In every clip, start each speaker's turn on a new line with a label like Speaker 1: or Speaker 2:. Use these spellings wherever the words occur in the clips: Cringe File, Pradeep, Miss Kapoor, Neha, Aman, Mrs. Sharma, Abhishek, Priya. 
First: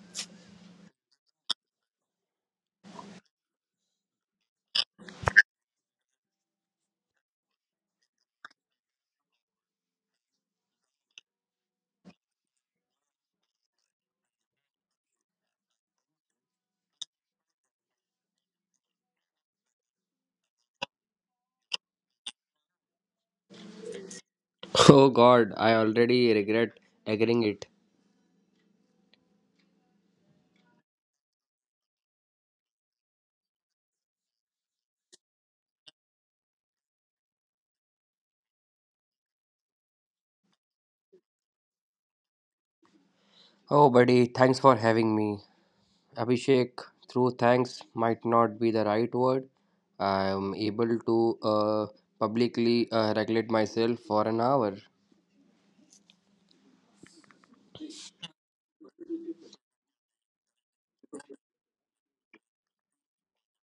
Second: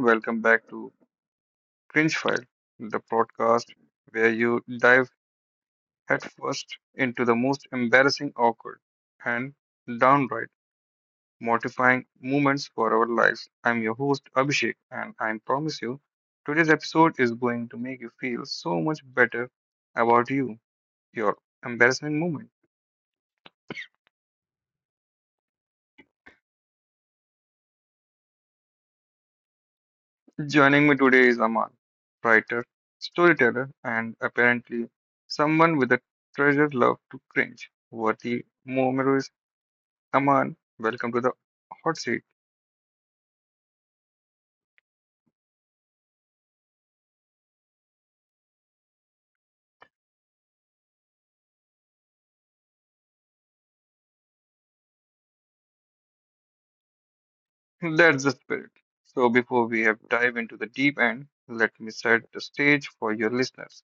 Speaker 1: welcome back to Cringe File, the podcast where you dive headfirst into the most embarrassing, awkward, and downright mortifying moments for our lives. I'm your host Abhishek, and I promise you, today's episode is going to make you feel so much better about you, your embarrassing moment.
Speaker 2: Oh God, I already regret agreeing it.
Speaker 1: Joining me today is Aman, writer, storyteller, and apparently someone with a treasured love to cringe worthy memories. Aman, welcome to the hot seat.
Speaker 2: Oh buddy, thanks for having me. Abhishek, through thanks might not be the right word. I am able to publicly regulate myself for an hour.
Speaker 1: That's the spirit. So, before we have dive into the deep end, let me set the stage for your listeners.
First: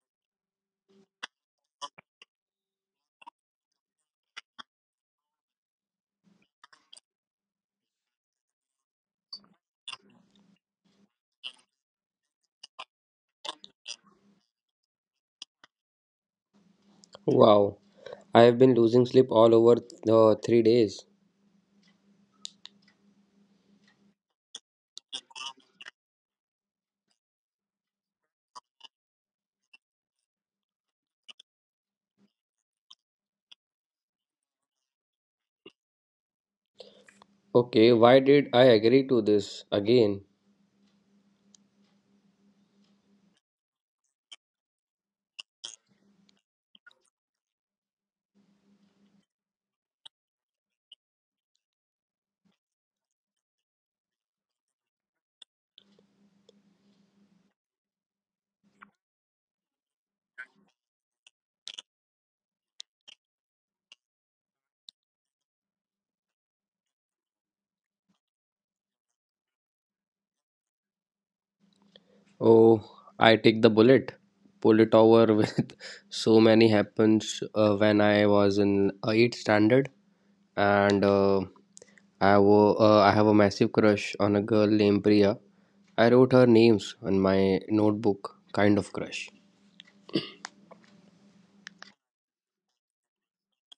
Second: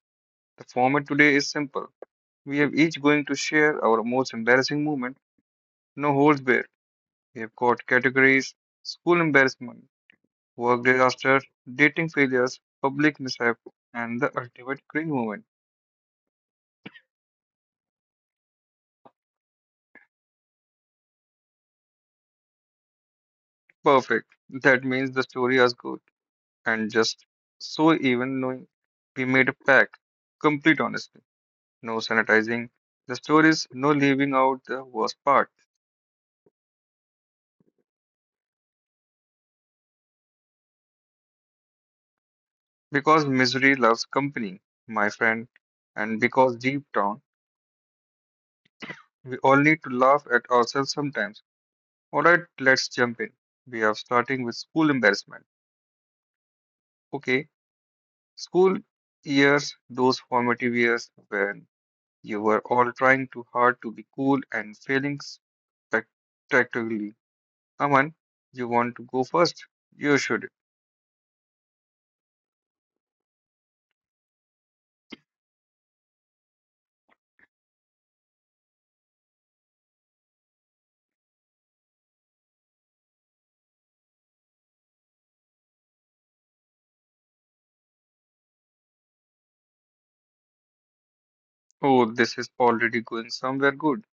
Speaker 1: The format today is simple. We have each going to share our most embarrassing moment, no holds barred. We have got categories: school embarrassment, work disaster, dating failures, public mishap, and the ultimate cringe moment.
Speaker 2: Wow, I have been losing sleep all over the 3 days.
Speaker 1: Perfect. That means the story is good. And just so even knowing we made a pact. Complete honesty. No sanitizing. The stories, no leaving out the worst part.
Speaker 2: Okay, why did I agree to this again?
Speaker 1: Because misery loves company, my friend. And because deep down, we all need to laugh at ourselves sometimes. Alright, let's jump in. We are starting with school embarrassment. Okay, school years, those formative years when you were all trying too hard to be cool and failing spectacularly. Aman, you want to go first? You should.
Speaker 2: Oh, I take the bullet, pull it over with so many happens when I was in 8th standard and I have a massive crush on a girl named Priya. I wrote her names on my notebook, kind of crush.
Speaker 1: Oh, this is already going somewhere good.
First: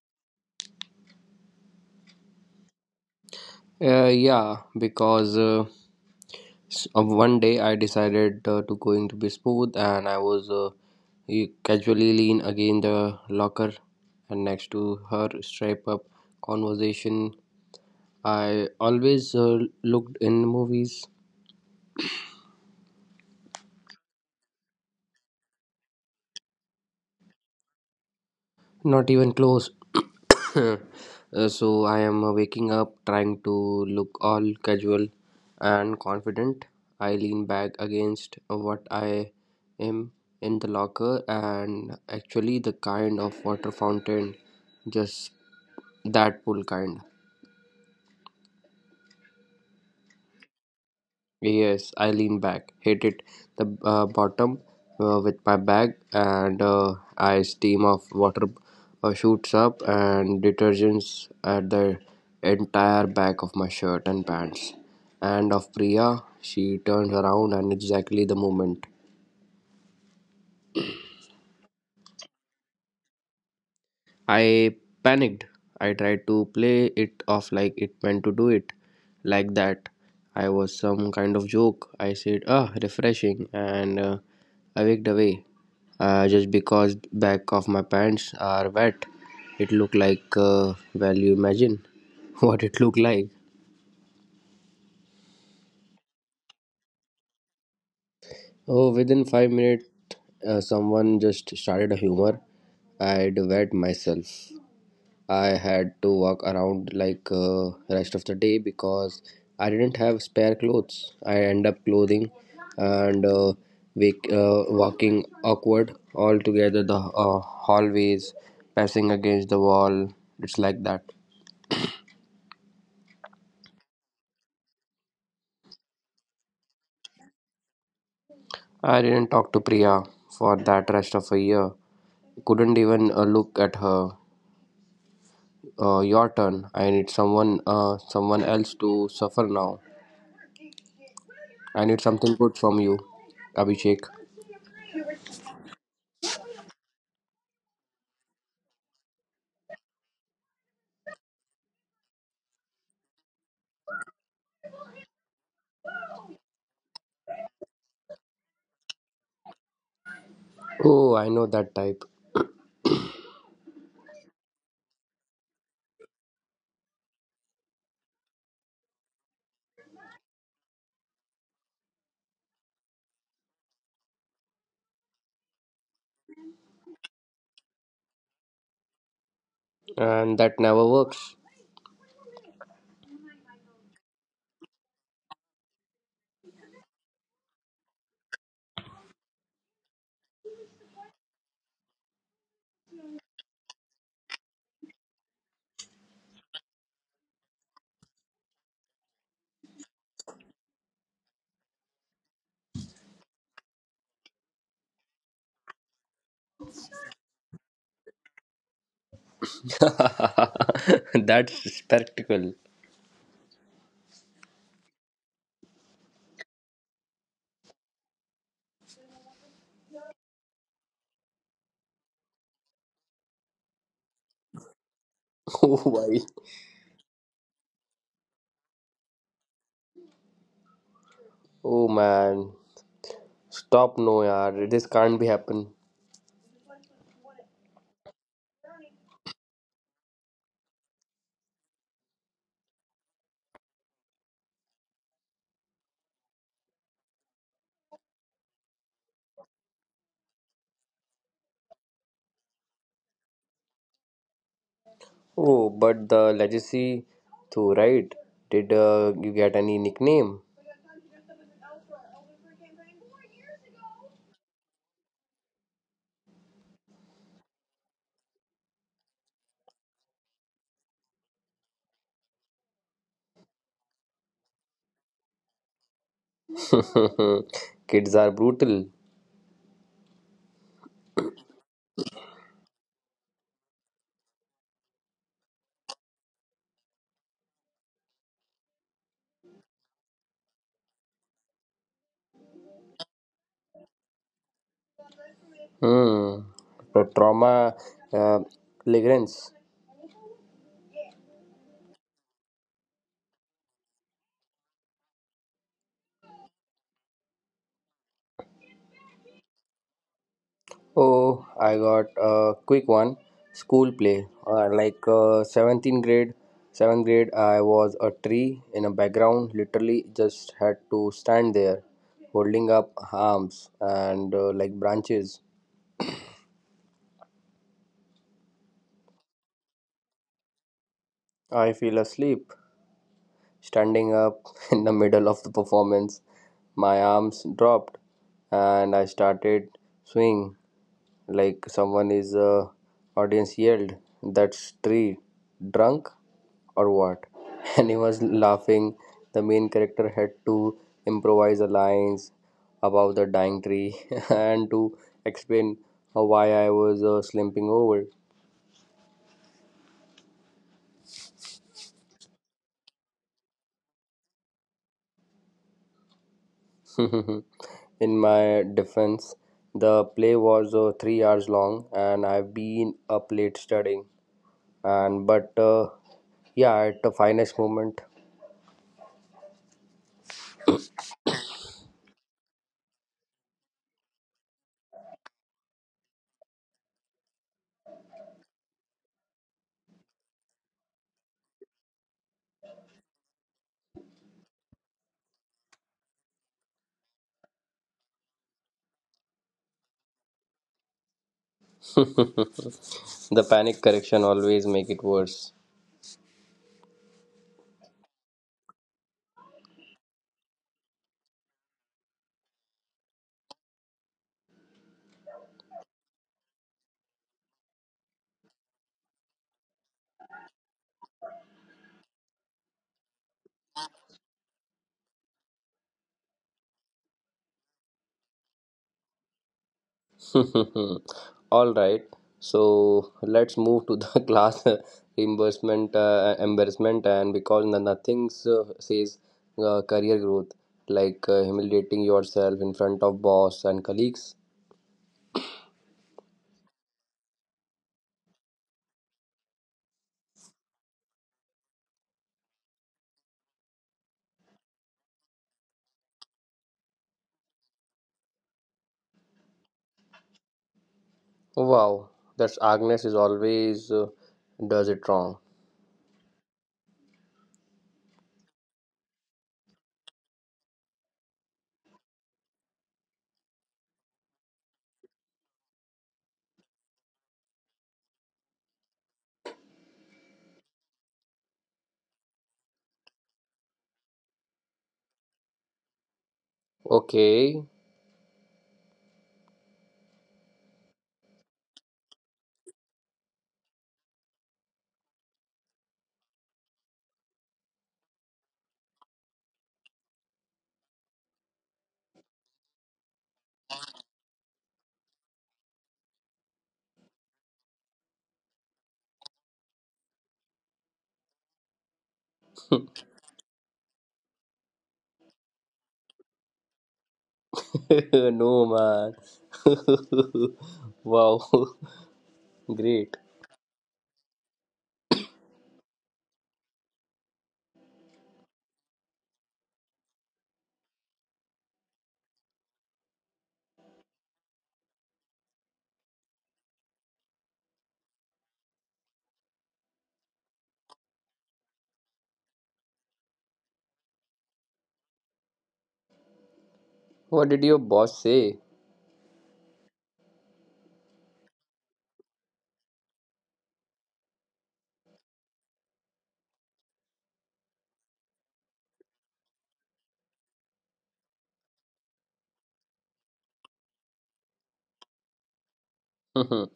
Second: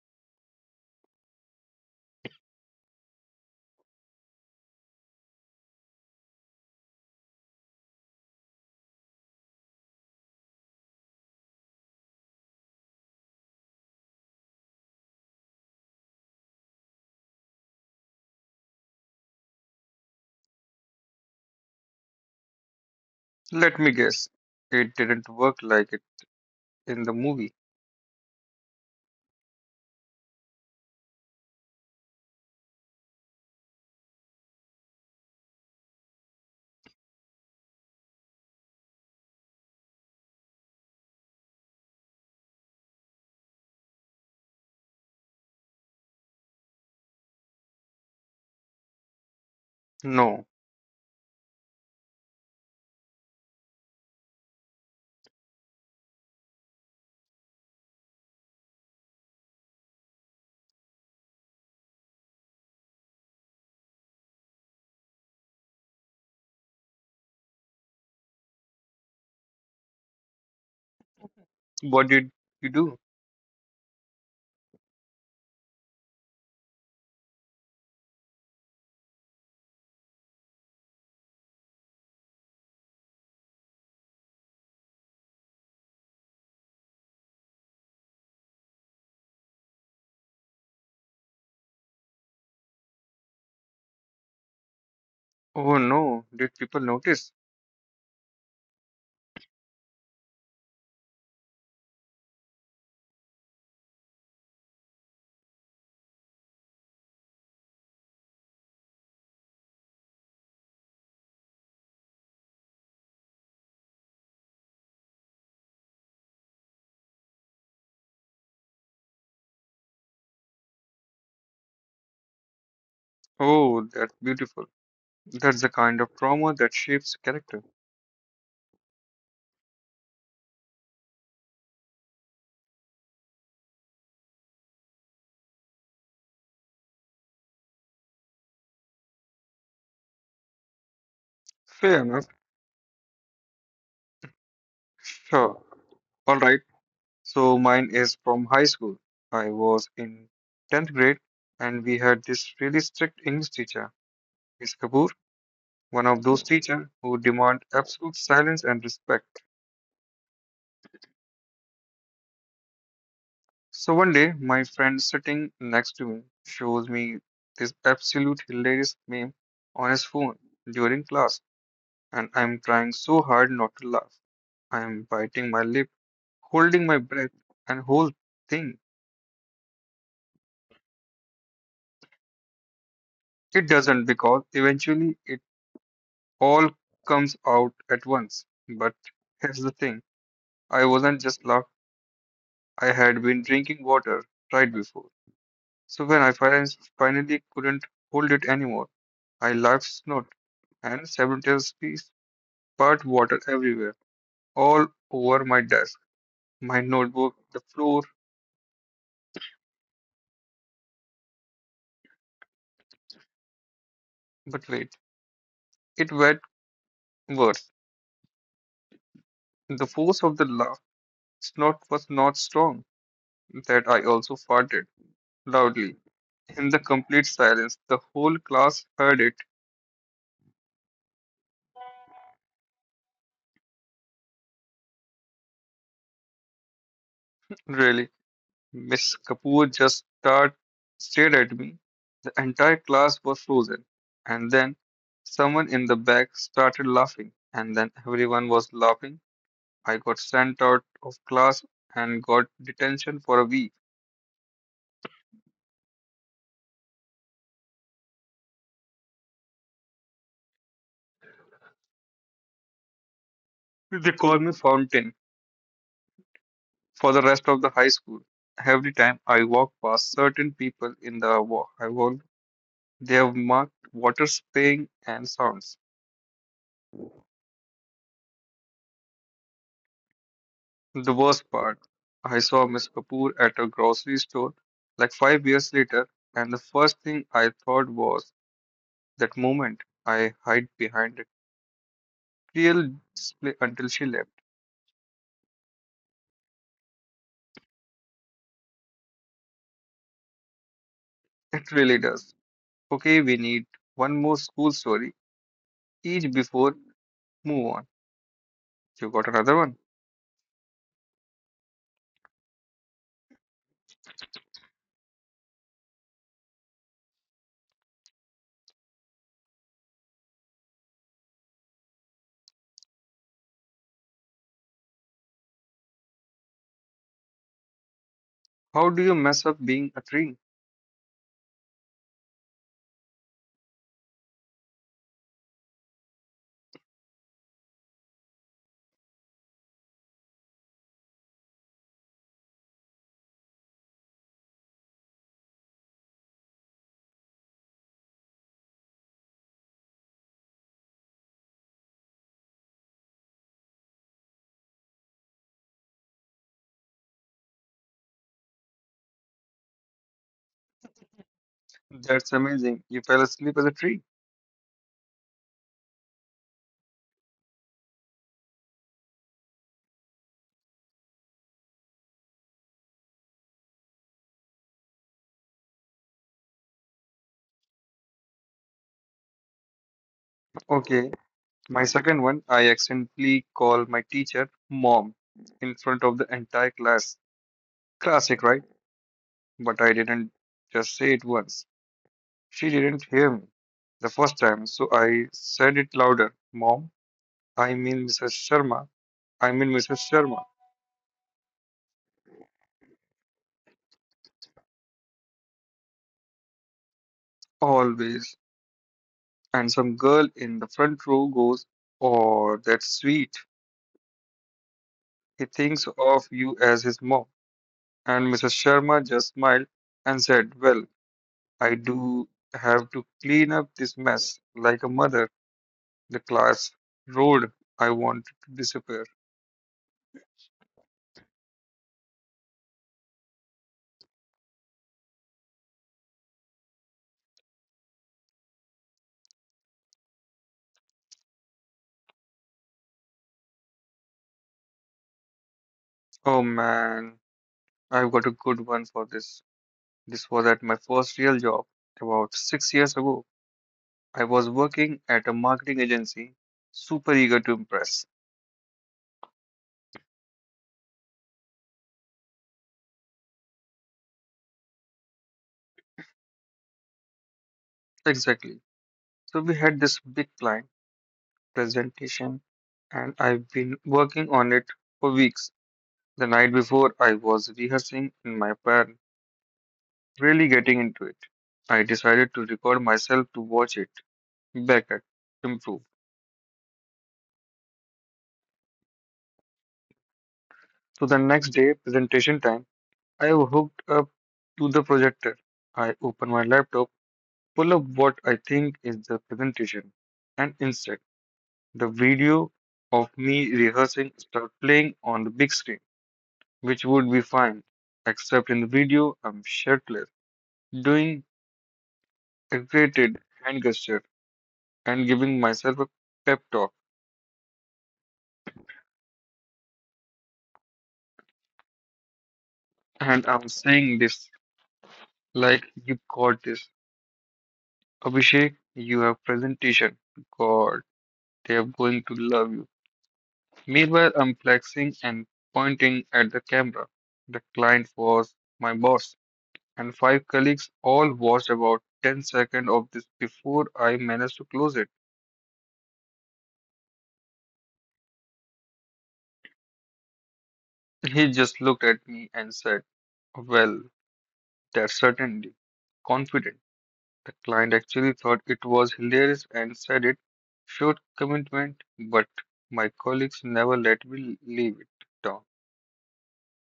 Speaker 2: Yeah, because one day I decided to going to be smooth, and I was casually lean against the locker, and next to her stripe up conversation. I always looked in movies.
Speaker 1: Let me guess. It didn't work like it in the movie.
Speaker 2: Not even close. So I am waking up trying to look all casual and confident. I lean back against what I am in the locker and actually the kind of water fountain, just that pool kind.
Speaker 1: No.
Speaker 2: Yes, I lean back, hit it the bottom with my bag, and I steam of water shoots up and detergents at the entire back of my shirt and pants. And of Priya, she turns around, and exactly the moment.
Speaker 1: What did you do?
Speaker 2: I panicked. I tried to play it off like it meant to do it like that. I was some kind of joke. I said, ah, refreshing, and I walked away. Just because back of my pants are wet, it looked like, well, you imagine what it looked like.
Speaker 1: Oh no. Did people notice?
Speaker 2: Oh, within 5 minutes, someone just started a humor. I'd wet myself. I had to walk around like rest of the day because I didn't have spare clothes. I end up clothing and walking awkward all together the hallways, passing against the wall. It's like that.
Speaker 1: Oh, that's beautiful. That's the kind of trauma that shapes character.
Speaker 2: I didn't talk to Priya for that rest of a year. Couldn't even look at her. Your turn. I need someone else to suffer now. I
Speaker 1: Fair
Speaker 2: need
Speaker 1: enough.
Speaker 2: something good from you, Abhishek.
Speaker 1: Sure. All right. So mine is from high school. I was in 10th grade and we had this really strict English teacher, Miss Kapoor, one of those teachers who demand absolute silence and respect.
Speaker 2: Oh, I know that type.
Speaker 1: So one day, my friend sitting next to me shows me this absolute hilarious meme on his phone during class, and I'm trying so hard not to laugh. I'm biting my lip, holding my breath, and whole thing.
Speaker 2: And that never works.
Speaker 1: It doesn't because eventually it all comes out at once. But here's the thing I wasn't just locked, I had been drinking water right before. So when I finally couldn't hold it anymore, I laughed, snort, and several teaspoons spurt water everywhere, all over my desk, my notebook, the floor.
Speaker 2: That's spectacle.
Speaker 1: But wait, it went worse. The force of the laugh snort was not strong, that I also farted
Speaker 2: Oh
Speaker 1: loudly.
Speaker 2: why?
Speaker 1: In the complete silence, the whole class heard it.
Speaker 2: Oh man, stop no yaar, this can't be happen.
Speaker 1: Really, Miss Kapoor just stared at me. The entire class was frozen. And then someone in the back started laughing. And then everyone was laughing. I got sent out of class and got detention for a week.
Speaker 2: Oh, but the legacy too, right? Did you get any nickname?
Speaker 1: They called me Fountain for the rest of the high school. Every time I walk past certain people in the walk, I walk, they have marked water spraying and sounds.
Speaker 2: Kids are brutal.
Speaker 1: The worst part, I saw Miss Kapoor at a grocery store like 5 years later, and the first thing I thought was that moment I hide behind a real display until she left.
Speaker 2: Hmm. The trauma uh, lingers.
Speaker 1: It really does. Okay, we need one more school story, each before move on. You got another one?
Speaker 2: Oh, I got a quick one. School play. 17th grade, 7th grade, I was a tree in a background, literally just had to stand there holding up arms and like branches.
Speaker 1: How do you mess up being a tree?
Speaker 2: I feel asleep. Standing up in the middle of the performance, my arms dropped and I started swinging like someone is audience yelled that's tree drunk or what and he was laughing the main character had to improvise a lines about the dying tree and to explain how why I was slumping over.
Speaker 1: That's amazing. You fell asleep as a tree.
Speaker 2: In my defense, the play was 3 hours long and I've been up late studying and but yeah at the finest moment.
Speaker 1: Okay, my second one, I accidentally call my teacher mom in front of the entire class. Classic, right? But I didn't just say it once. She didn't hear me the first time, so I said it louder. Mom, I mean Mrs. Sharma. I mean Mrs. Sharma.
Speaker 2: The panic correction always make it worse.
Speaker 1: Always. And some girl in the front row goes, oh, that's sweet. He thinks of you as his mom. And Mrs. Sharma just smiled and said, well, I do have to clean up this mess like a mother. The class roared. I wanted to disappear.
Speaker 2: All right, so let's move to the class reimbursement embarrassment, and because nothing says career growth like humiliating yourself in front of boss and colleagues.
Speaker 1: Oh man. I've got a good one for this. This was at my first real job about 6 years ago. I was working at a marketing agency, super eager to impress.
Speaker 2: Wow, that's Agnes is always does it wrong.
Speaker 1: Exactly. So we had this big client presentation, and I've been working on it for weeks. The night before, I was rehearsing in my apartment, really getting into it. I decided to record myself to watch it back at improve.
Speaker 2: Okay.
Speaker 1: So the next day, presentation time. I hooked up to the projector. I open my laptop, pull up what I think is the presentation, and instead, the video of me rehearsing start playing on the big screen, which would be fine, except in the video I'm shirtless, doing exaggerated hand gesture and giving myself a pep talk,
Speaker 2: No man. Wow, great.
Speaker 1: and I'm saying this like you got this, Abhishek. You have presentation. God, they are going to love you. Meanwhile, I'm flexing and pointing at the camera. The client was my boss, and five colleagues all watched about 10 seconds of this before I managed to close it.
Speaker 2: What did your boss say?
Speaker 1: He just looked at me and said, well, that's certainly confident. The client actually thought it was hilarious and said it showed commitment, but my colleagues never let me leave it down.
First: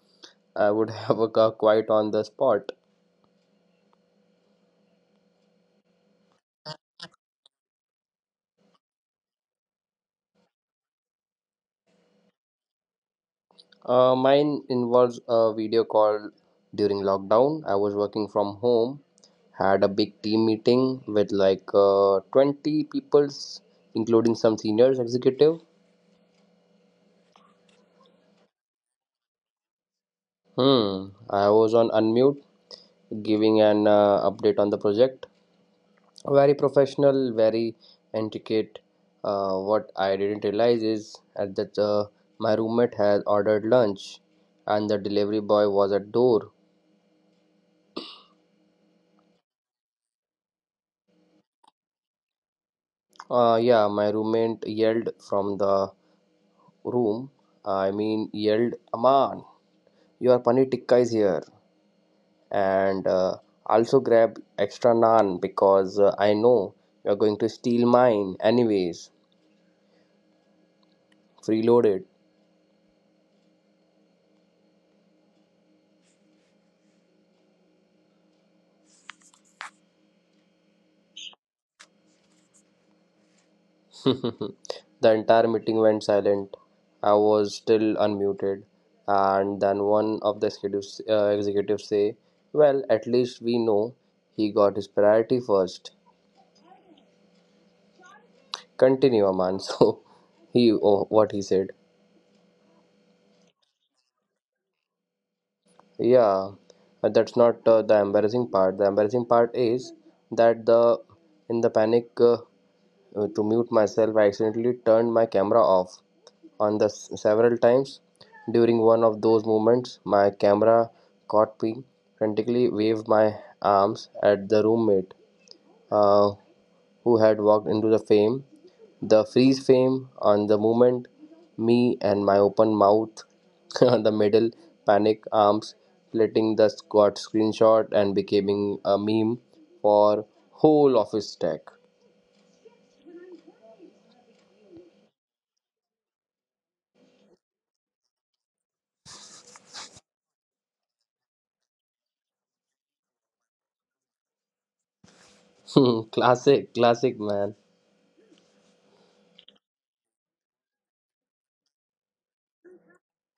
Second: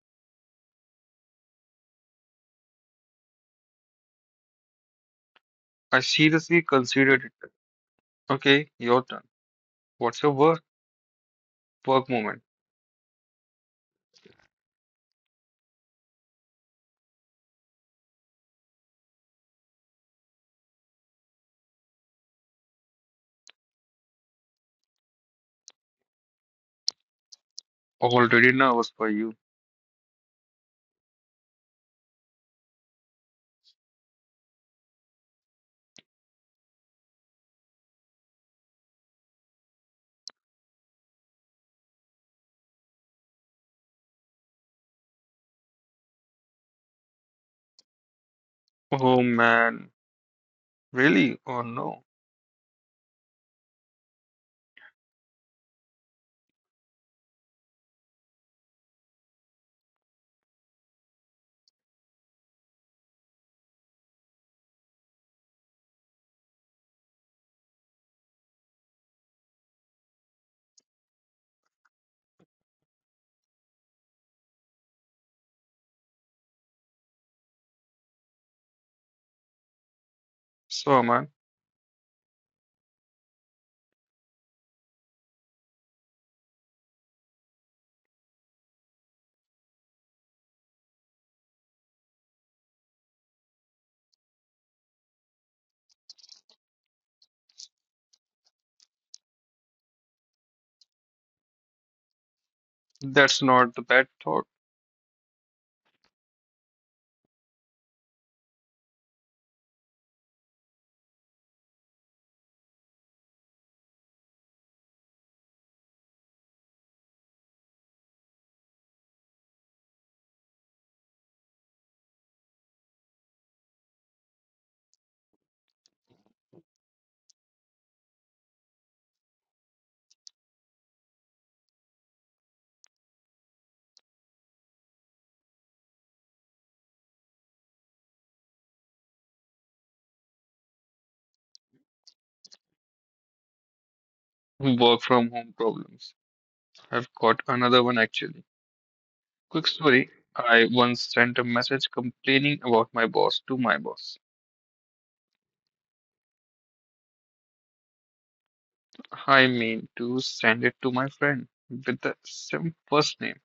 Speaker 2: I would have a quite on the spot.
Speaker 1: I seriously considered it. Okay, your turn. What's your work? Work moment.
Speaker 2: Mine involves a video call during lockdown. I was working from home, had a big team meeting with like 20 peoples, including some seniors executive.
Speaker 1: Already nervous for you.
Speaker 2: Hmm. I was on unmute, giving an update on the project. Very professional, very intricate. What I didn't realize is at that my roommate had ordered lunch, and the delivery boy was at door.
Speaker 1: Oh man, really? Oh no.
Speaker 2: Yeah, my roommate yelled from the room. I mean, yelled, "Aman, your paneer tikka is here!" And also grab extra naan because I know you're going to steal mine anyways. Freeload it.
Speaker 1: So man,
Speaker 2: The entire meeting went silent. I was still unmuted, and then one of the executives say, "Well, at least we know he got his priority first. Continue, Aman." So he, oh, what he said.
Speaker 1: that's not the bad thought.
Speaker 2: Yeah, but that's not the embarrassing part. The embarrassing part is that the in the panic to mute myself, I accidentally turned my camera off on the several times. During one of those moments, my camera caught me, frantically waved my arms at the roommate uh, who had walked into the frame. The freeze frame on the moment, me and my open mouth on the middle, panic arms, splitting the squad screenshot and becoming a meme for whole office tech.
Speaker 1: Work from home problems. I've got another one actually. Quick story. I once sent a message complaining about my boss to my boss.
Speaker 2: Classic, classic man.
Speaker 1: I mean to send it to my friend with the same first name.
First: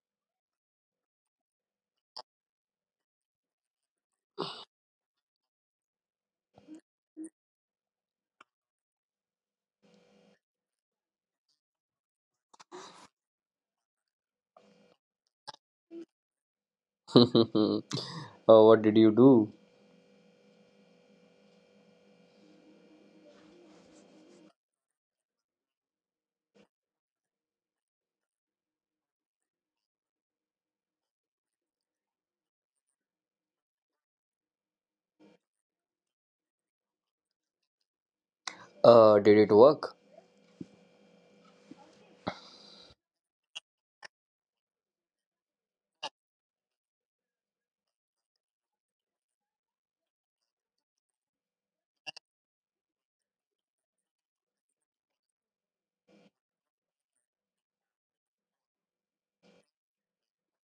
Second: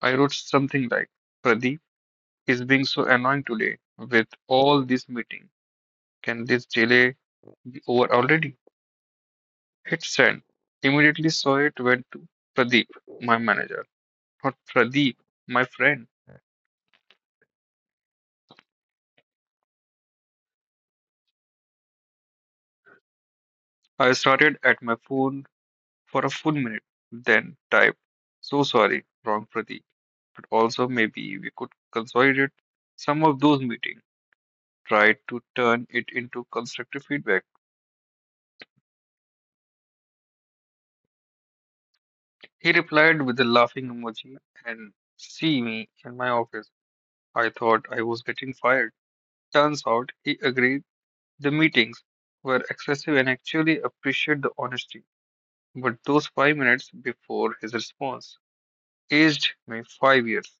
Speaker 1: I wrote something like, Pradeep is being so annoying today with all this meeting. Can this delay be over already? It said, immediately saw it went to Pradeep, my manager. Not Pradeep, my friend.
Speaker 2: What did you do?
Speaker 1: I started at my phone for a full minute, then typed, so sorry, wrong Pradeep. But also, maybe we could consolidate some of those meetings, try to turn it into constructive feedback.
Speaker 2: Did it work?
Speaker 1: He replied with a laughing emoji and see me in my office. I thought I was getting fired. Turns out he agreed. The meetings were excessive and actually appreciate the honesty. But those 5 minutes before his response aged me 5 years.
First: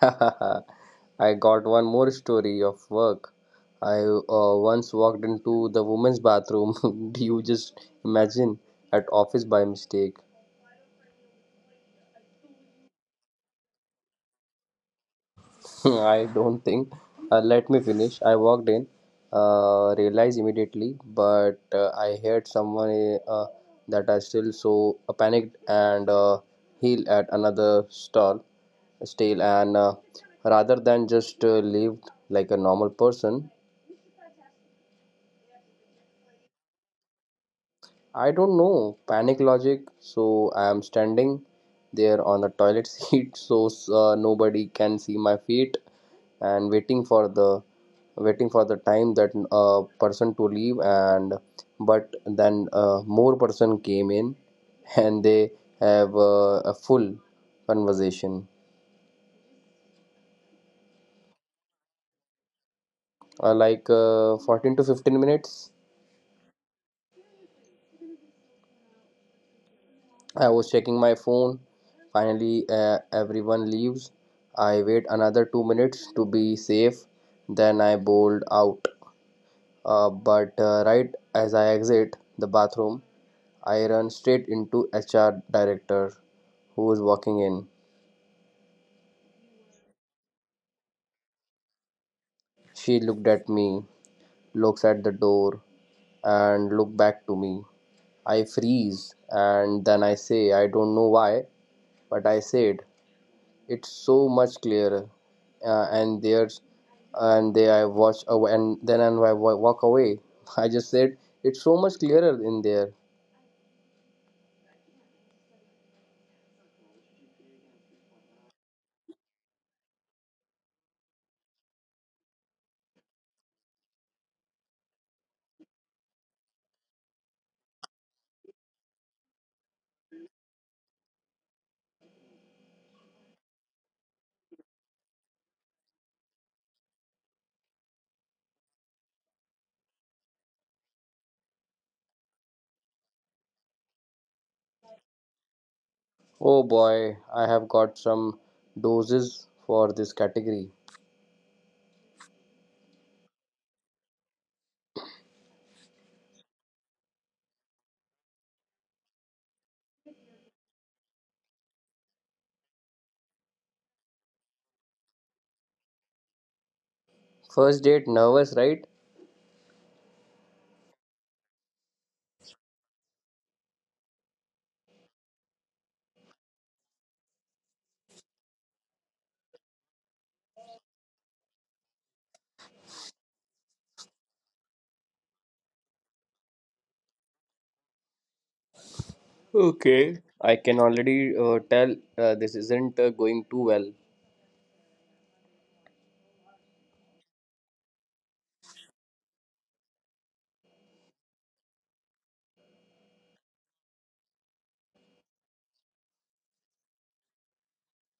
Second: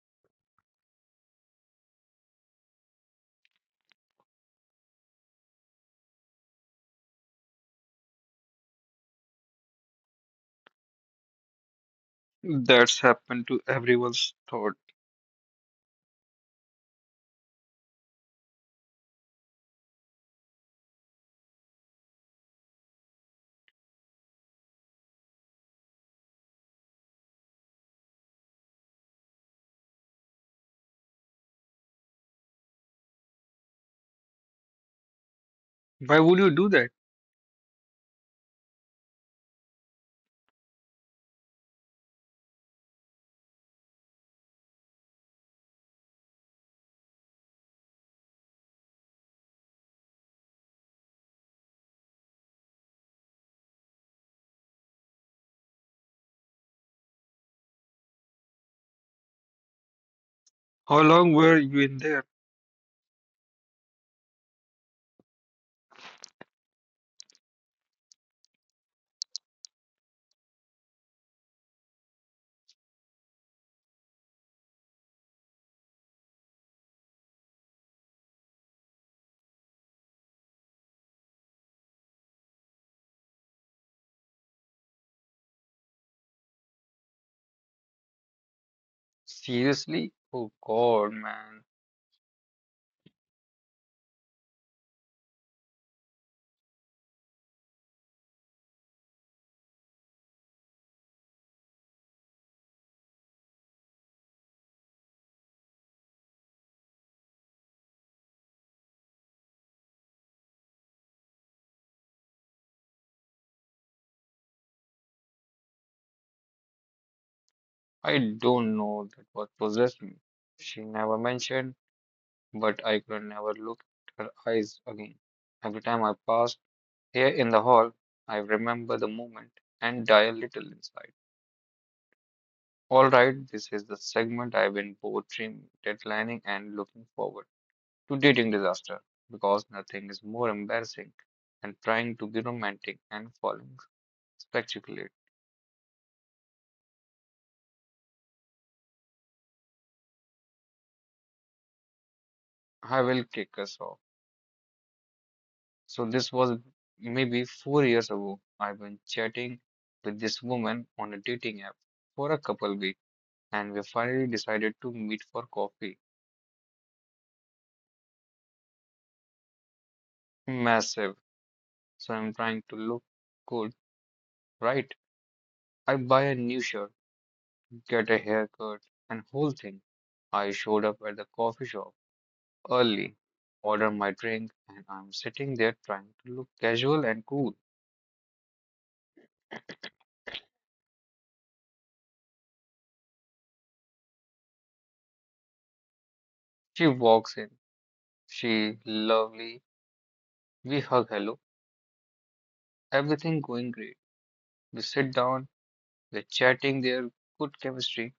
Speaker 2: I got one more story of work. I once walked into the women's bathroom. Do you just imagine at office by mistake?
Speaker 1: That's happened to everyone's thought.
Speaker 2: I don't think. Let me finish. I walked in, realized immediately, but I heard someone that I still so panicked and healed at another stall, stale, and rather than just live like a normal person.
Speaker 1: Why would you do that?
Speaker 2: I don't know panic logic, so I am standing there on the toilet seat so nobody can see my feet and waiting for the time that person to leave and but then more person came in and they have a full conversation
Speaker 1: How long were you in there?
Speaker 2: 14 to 15 minutes I was checking my phone. Finally, everyone leaves. I wait another 2 minutes to be safe. Then I bolt out. But Right as I exit the bathroom, I run straight into HR director who was walking in.
Speaker 1: Seriously? Oh god, man.
Speaker 2: She looked at me, looks at the door, and look back to me. I freeze, and then I say I don't know why, but I said it's so much clearer and there's and they I watch aw- and then and I wa- walk away. I just said it's so much clearer in there.
Speaker 1: I don't know that what possessed me. She never mentioned, but I could never look at her eyes again. Every time I passed here in the hall, I remember the moment and die a little inside. All right, this is the segment I've been both dream deadlining and looking forward to dating disaster because nothing is more embarrassing than trying to be romantic and falling spectacularly.
Speaker 2: Oh boy, I have got some doses for this category.
Speaker 1: I will kick us off. So this was maybe 4 years ago. I've been chatting with this woman on a dating app for a couple weeks, and we finally decided to meet for coffee.
Speaker 2: First date nervous, right?
Speaker 1: Massive. So I'm trying to look cool, right? I buy a new shirt get a haircut, and whole thing. I showed up at the coffee shop early, ordered my drink, and I'm sitting there trying to look casual and cool.
Speaker 2: Okay. I can already tell this isn't going too well.
Speaker 1: She walks in. She lovely. We hug hello. Everything going great. We sit down. We're chatting there. Good chemistry.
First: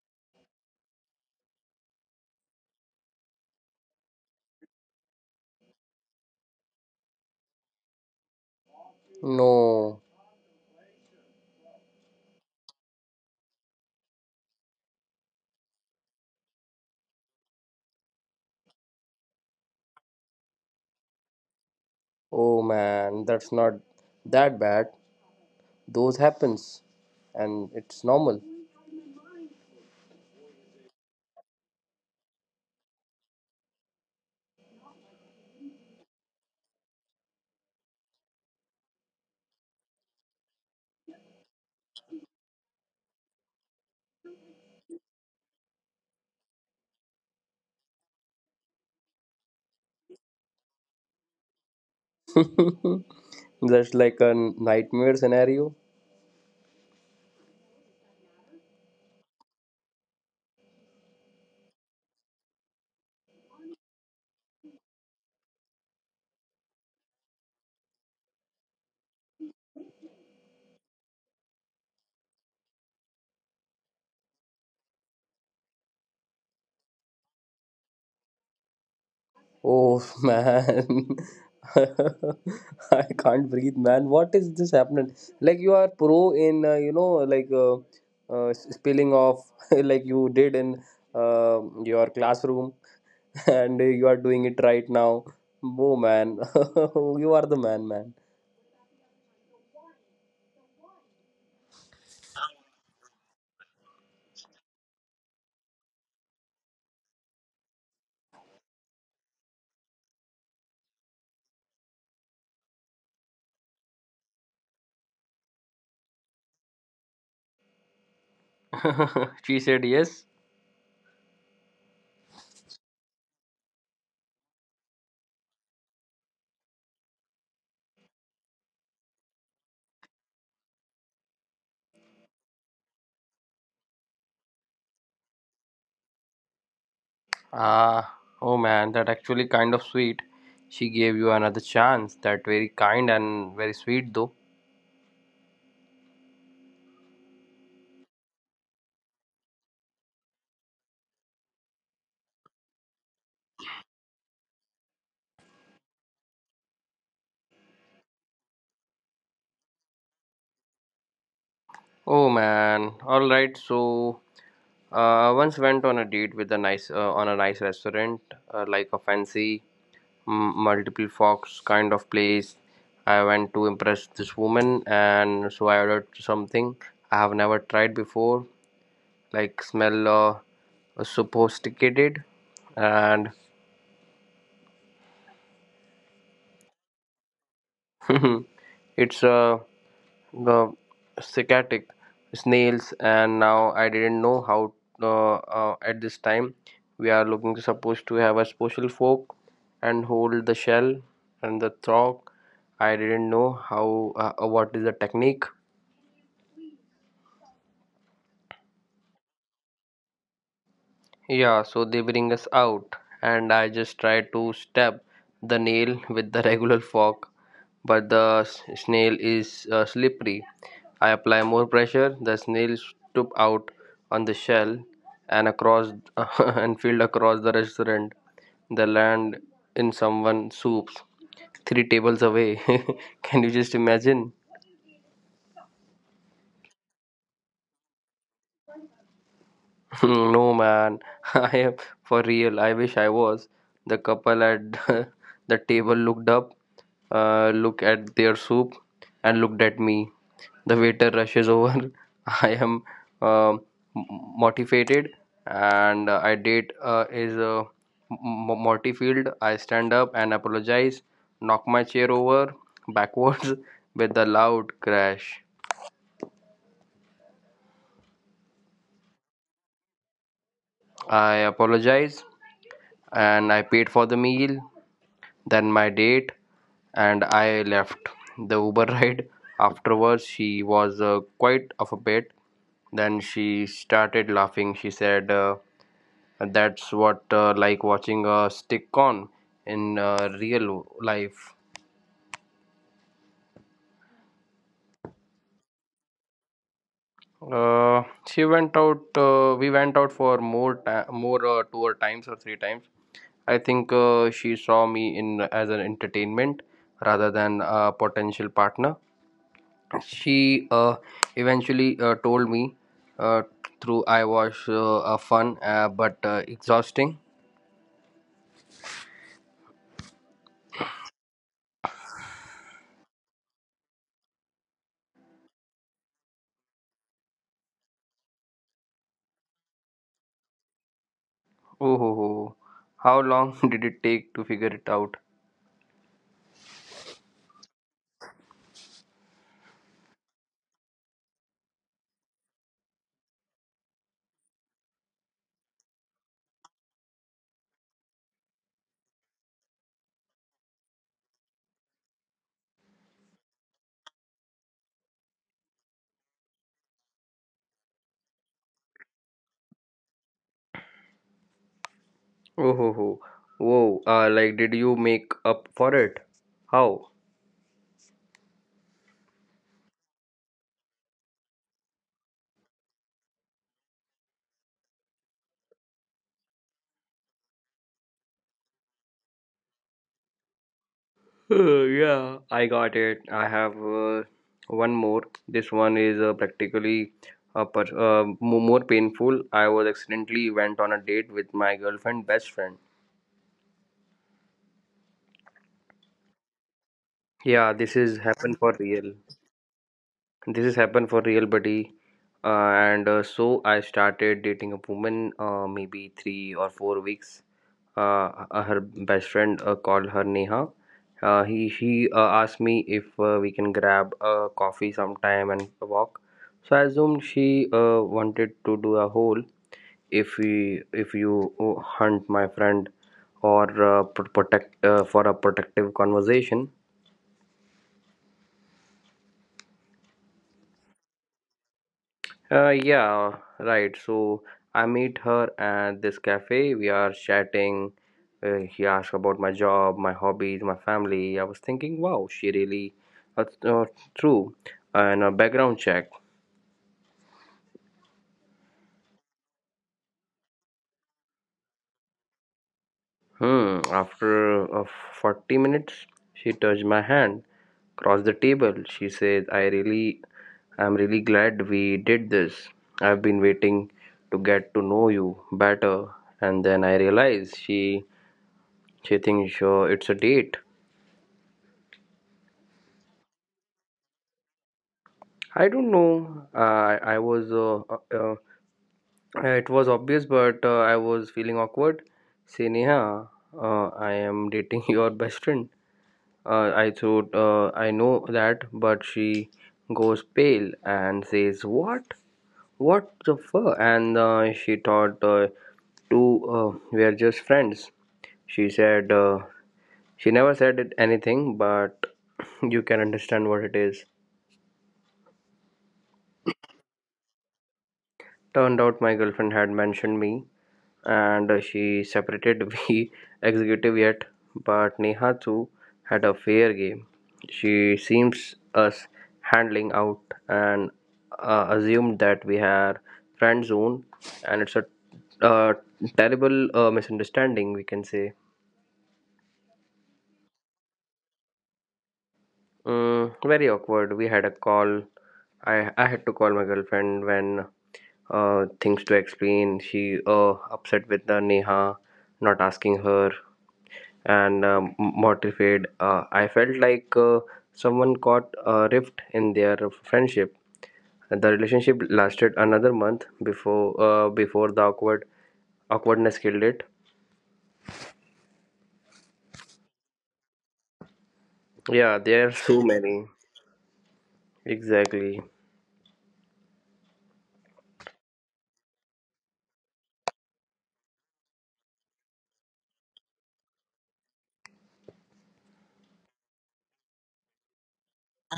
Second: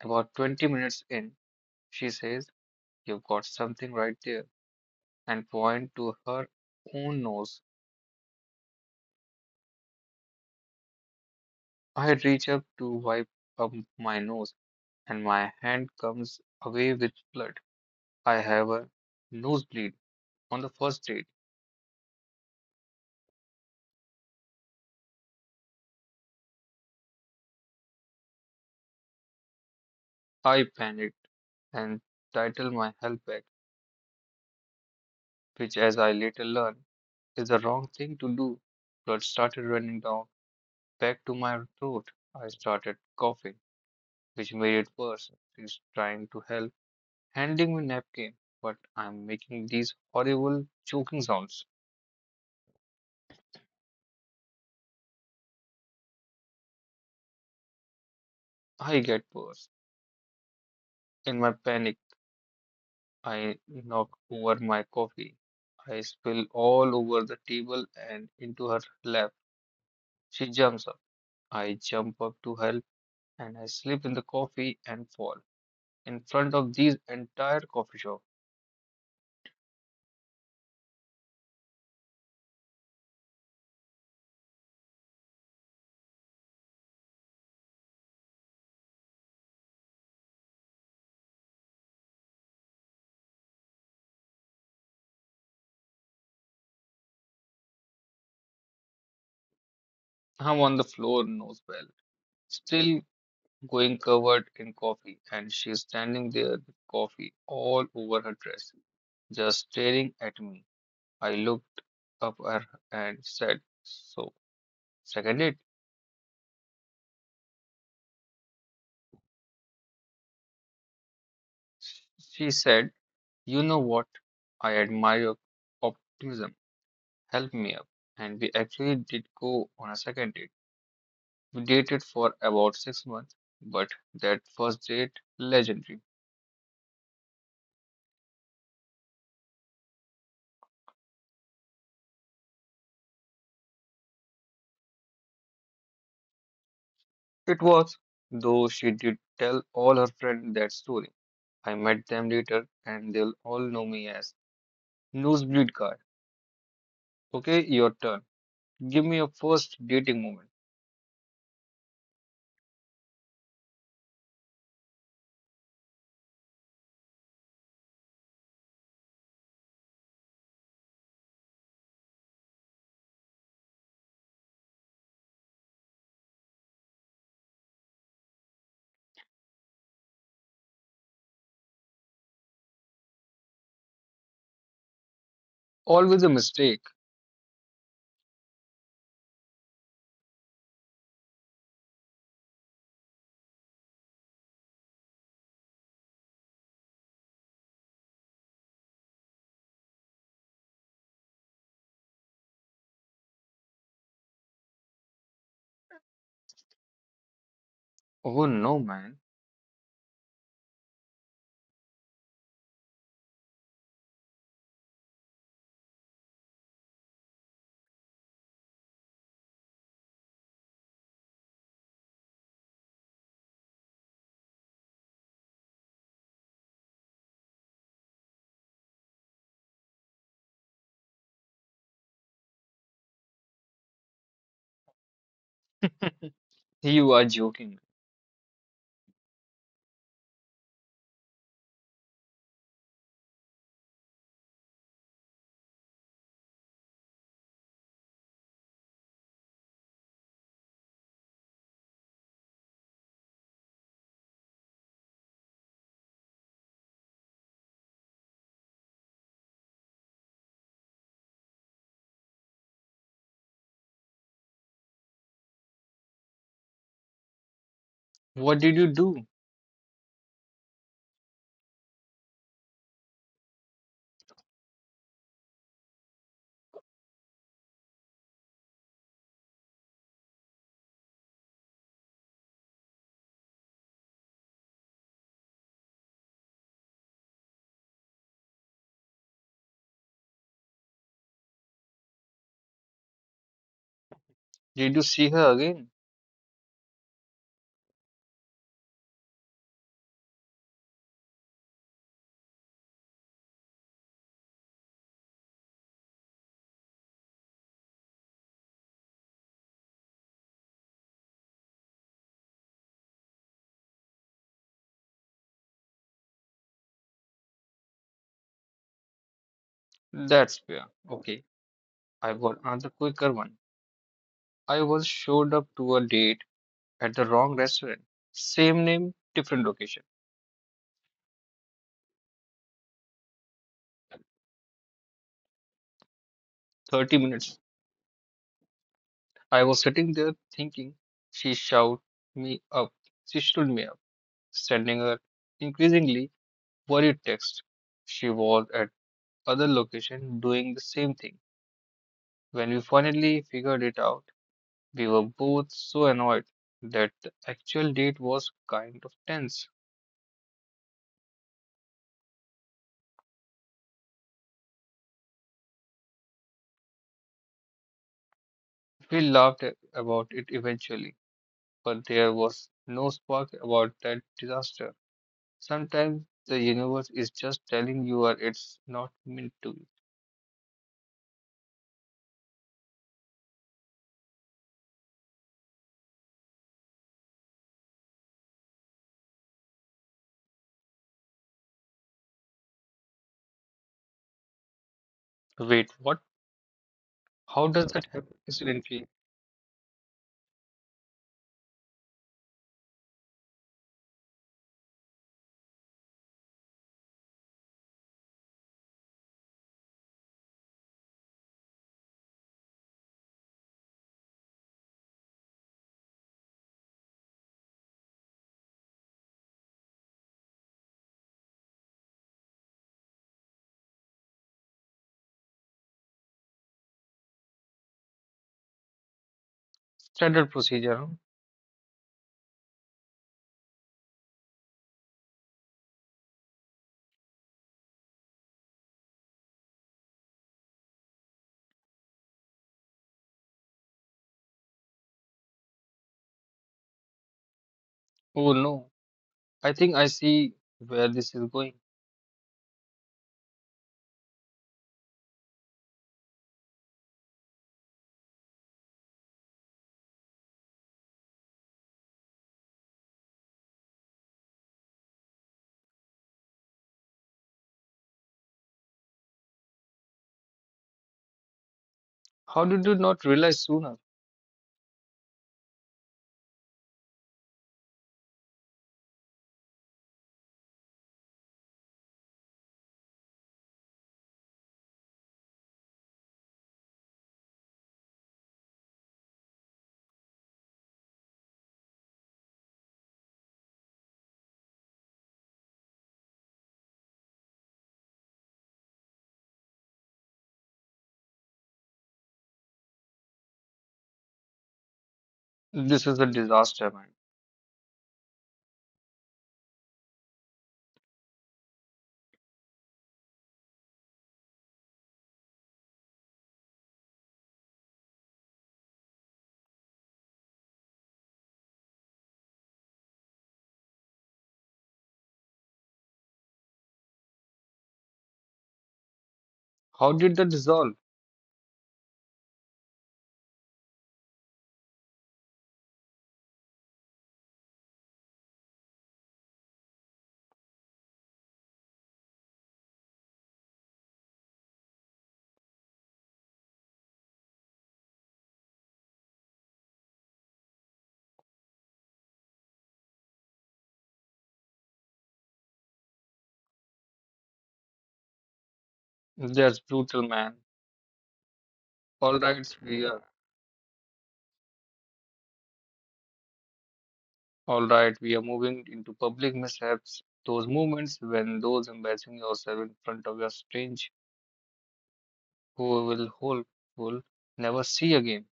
Speaker 1: About 20 minutes in, she says, you've got something right there, and point to her own nose.
Speaker 2: No.
Speaker 1: I reach up to wipe up my nose, and my hand comes away with blood. I have a nosebleed on the first date.
Speaker 2: Oh man, that's not that bad, those happens and it's normal.
Speaker 1: I panicked and titled my help bag, which, as I later learned, is the wrong thing to do. Blood started running down back to my throat. I started coughing, which made it worse. She's trying to help, handing me napkin, but I'm making these horrible choking sounds.
Speaker 2: Just like a nightmare scenario.
Speaker 1: I get worse. In my panic, I knock over my coffee. I spill all over the table and into her lap. She jumps up. I jump up to help and I slip in the coffee and fall in front of this entire coffee shop.
Speaker 2: Oh man, I can't breathe, man. What is this happening? Like you are pro in like spilling off like you did in your classroom, and you are doing it right now. Oh man, you are the man, man.
Speaker 1: I'm on the floor, nose well, still going covered in coffee, and she's standing there with coffee all over her dress, just staring at me. I looked up at her and said, so, second date?
Speaker 2: She said yes.
Speaker 1: She said, you know what? I admire your optimism. Help me up. And we actually did go on a second date. We dated for about 6 months, but that first date, legendary.
Speaker 2: Ah, oh man, that actually kind of sweet. She gave you another chance. That very kind and very sweet though.
Speaker 1: It was, though she did tell all her friends that story. I met them later and they'll all know me as Nosebleed Guard. Okay, your turn. Give me your first dating moment.
Speaker 2: Oh man. All right. So, I once went on a date with a nice restaurant, like a fancy multiple fox kind of place. I went to impress this woman, and so I ordered something I have never tried before, like smell sophisticated, and
Speaker 1: Always a mistake.
Speaker 2: it's a the cicatic snails and now I didn't know how at this time we are looking supposed to have a special fork and hold the shell and the throat. I didn't know how what is the technique.
Speaker 1: Oh no, man.
Speaker 2: Yeah, so they bring us out, and I just try to stab the nail with the regular fork, but the snail is slippery. I apply more pressure, the snail stoop out on the shell and across and field across the restaurant. They land in someone's soups three tables away. Can you just imagine?
Speaker 1: You are joking.
Speaker 2: No, man, I am for real. I wish I was. The couple at the table looked up, looked at their soup, and looked at me. The waiter rushes over. I am um m- motivated, and I did is m- m- mortified. I stand up and apologize, knock my chair over backwards with a loud crash.
Speaker 1: What did you do?
Speaker 2: I apologize, and I paid for the meal. Then my date, and I left. The Uber ride afterwards, she was quite of a bit. Then she started laughing. She said, that's what like watching a stick on in real life.
Speaker 1: Did you see her again?
Speaker 2: She went out. We went out for more two or times or three times. I think she saw me in as an entertainment rather than a potential partner. She eventually told me uh, through I was a fun but exhausting.
Speaker 1: That's fair. Okay, I've got another quicker one. I was showed up to a date at the wrong restaurant. Same name, different location.
Speaker 2: Oh, ho, ho. How long did it take to figure it out?
Speaker 1: 30 minutes. I was sitting there thinking, she shout me up. She stood me up, sending her increasingly worried text. She was at other location doing the same thing. When we finally figured it out, we were both so annoyed that the actual date was kind of tense.
Speaker 2: Oh, ho, ho. Whoa, like did you make up for it? How?
Speaker 1: We laughed about it eventually, but there was no spark about that disaster. Sometimes the universe is just telling you are it's not meant to be.
Speaker 2: Yeah, I got it. I have one more. This one is practically more painful. I was accidentally went on a date with my girlfriend best friend.
Speaker 1: Wait, what?
Speaker 2: Yeah, this
Speaker 1: How
Speaker 2: is
Speaker 1: does that
Speaker 2: happened
Speaker 1: happen
Speaker 2: for real.
Speaker 1: accidentally?
Speaker 2: This has happened for real, buddy. Uh, and uh, so I started dating a woman maybe 3 or 4 weeks. Her best friend called her Neha. He asked me if we can grab a coffee sometime and walk, so I assumed she wanted to do a hole, if we, if you hunt my friend or protect for a protective conversation.
Speaker 1: Standard procedure. Huh?
Speaker 2: Yeah, right. So I meet her at this cafe. We are chatting. He asked about my job, my hobbies, my family. I was thinking, wow, she really uh, uh, true. And a background check.
Speaker 1: Oh no, I think I see where this is going.
Speaker 2: Hmm. After uh, 40 minutes, she touched my hand, crossed the table. She said, I'm really glad we did this. I've been waiting to get to know you better. And then I realized she Chetan, sure, it's a date.
Speaker 1: How did you not realize sooner?
Speaker 2: I don't know. I was uh, it was obvious, but I was feeling awkward. Say Neha, I am dating your best friend. I thought I know that, but she goes pale and says, "What? What the fuck?" And she thought two were just friends. She said she never said it anything, but you can understand what it is.
Speaker 1: This is a disaster, man.
Speaker 2: Turned out my girlfriend had mentioned me and she separated we executive yet, but Neha too had a fair game. She seems us handling out and assumed that we are friend zone and it's a uh, terrible misunderstanding, we can say.
Speaker 1: How did that dissolve?
Speaker 2: Mm, very awkward. We had a call. I had to call my girlfriend when things to explain. She upset with the Neha not asking her and mortified. I felt like someone caught a rift in their friendship. The relationship lasted another month before before the awkward awkwardness killed it.
Speaker 1: That's brutal, man.
Speaker 2: Yeah,
Speaker 1: All
Speaker 2: there are
Speaker 1: right,
Speaker 2: so
Speaker 1: we are.
Speaker 2: many. Exactly.
Speaker 1: All right, we are moving into public mishaps. Those moments when those embarrassing yourself in front of your strange, who will whole, will never see again.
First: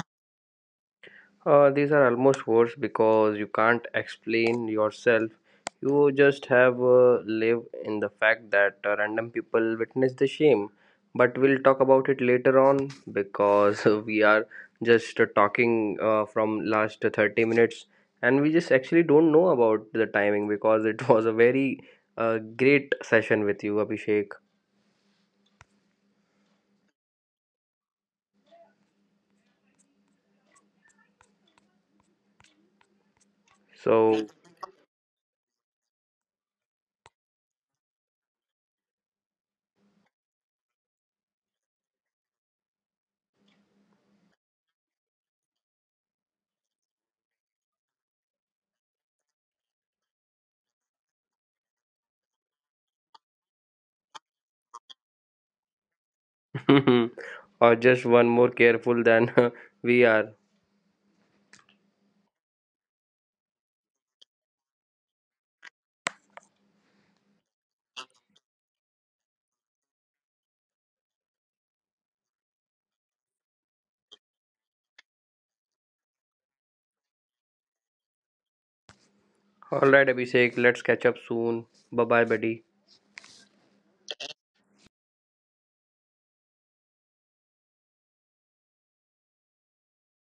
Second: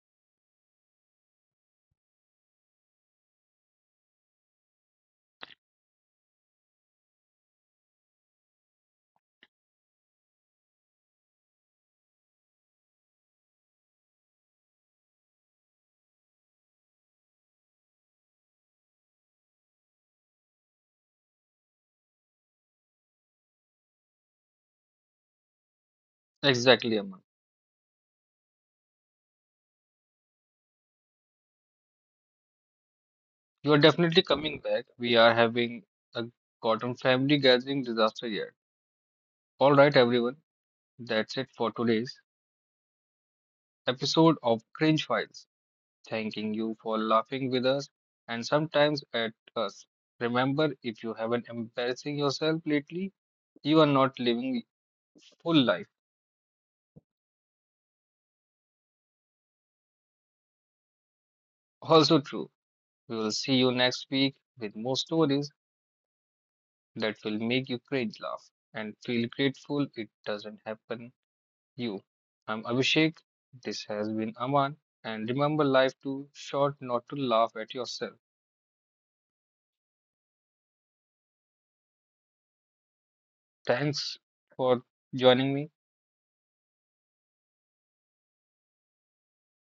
Speaker 2: These are almost worse because you can't explain yourself. You just have live in the fact that random people witness the shame. But we'll talk about it later on because we are just talking from last 30 minutes and we just actually don't know about the timing because it was a very great session with you, Abhishek.
Speaker 1: Exactly, Aman. You are definitely
Speaker 2: So,
Speaker 1: coming back. We are having a cotton family gathering disaster yet. All right, everyone. That's it for today's episode of Cringe Files. Thanking you for laughing with us and sometimes at us. Remember, if you haven't embarrassing yourself lately, you are not living full life.
Speaker 2: or just one more careful than we are.
Speaker 1: Also true. We will see you next week with more stories that will make you cringe laugh and feel grateful it doesn't happen you. I'm Abhishek, this has been Aman, and remember life too short not to laugh at yourself.
Speaker 2: All right, Abhishek, let's catch up soon. Bye bye, buddy.
Speaker 1: Thanks for joining me.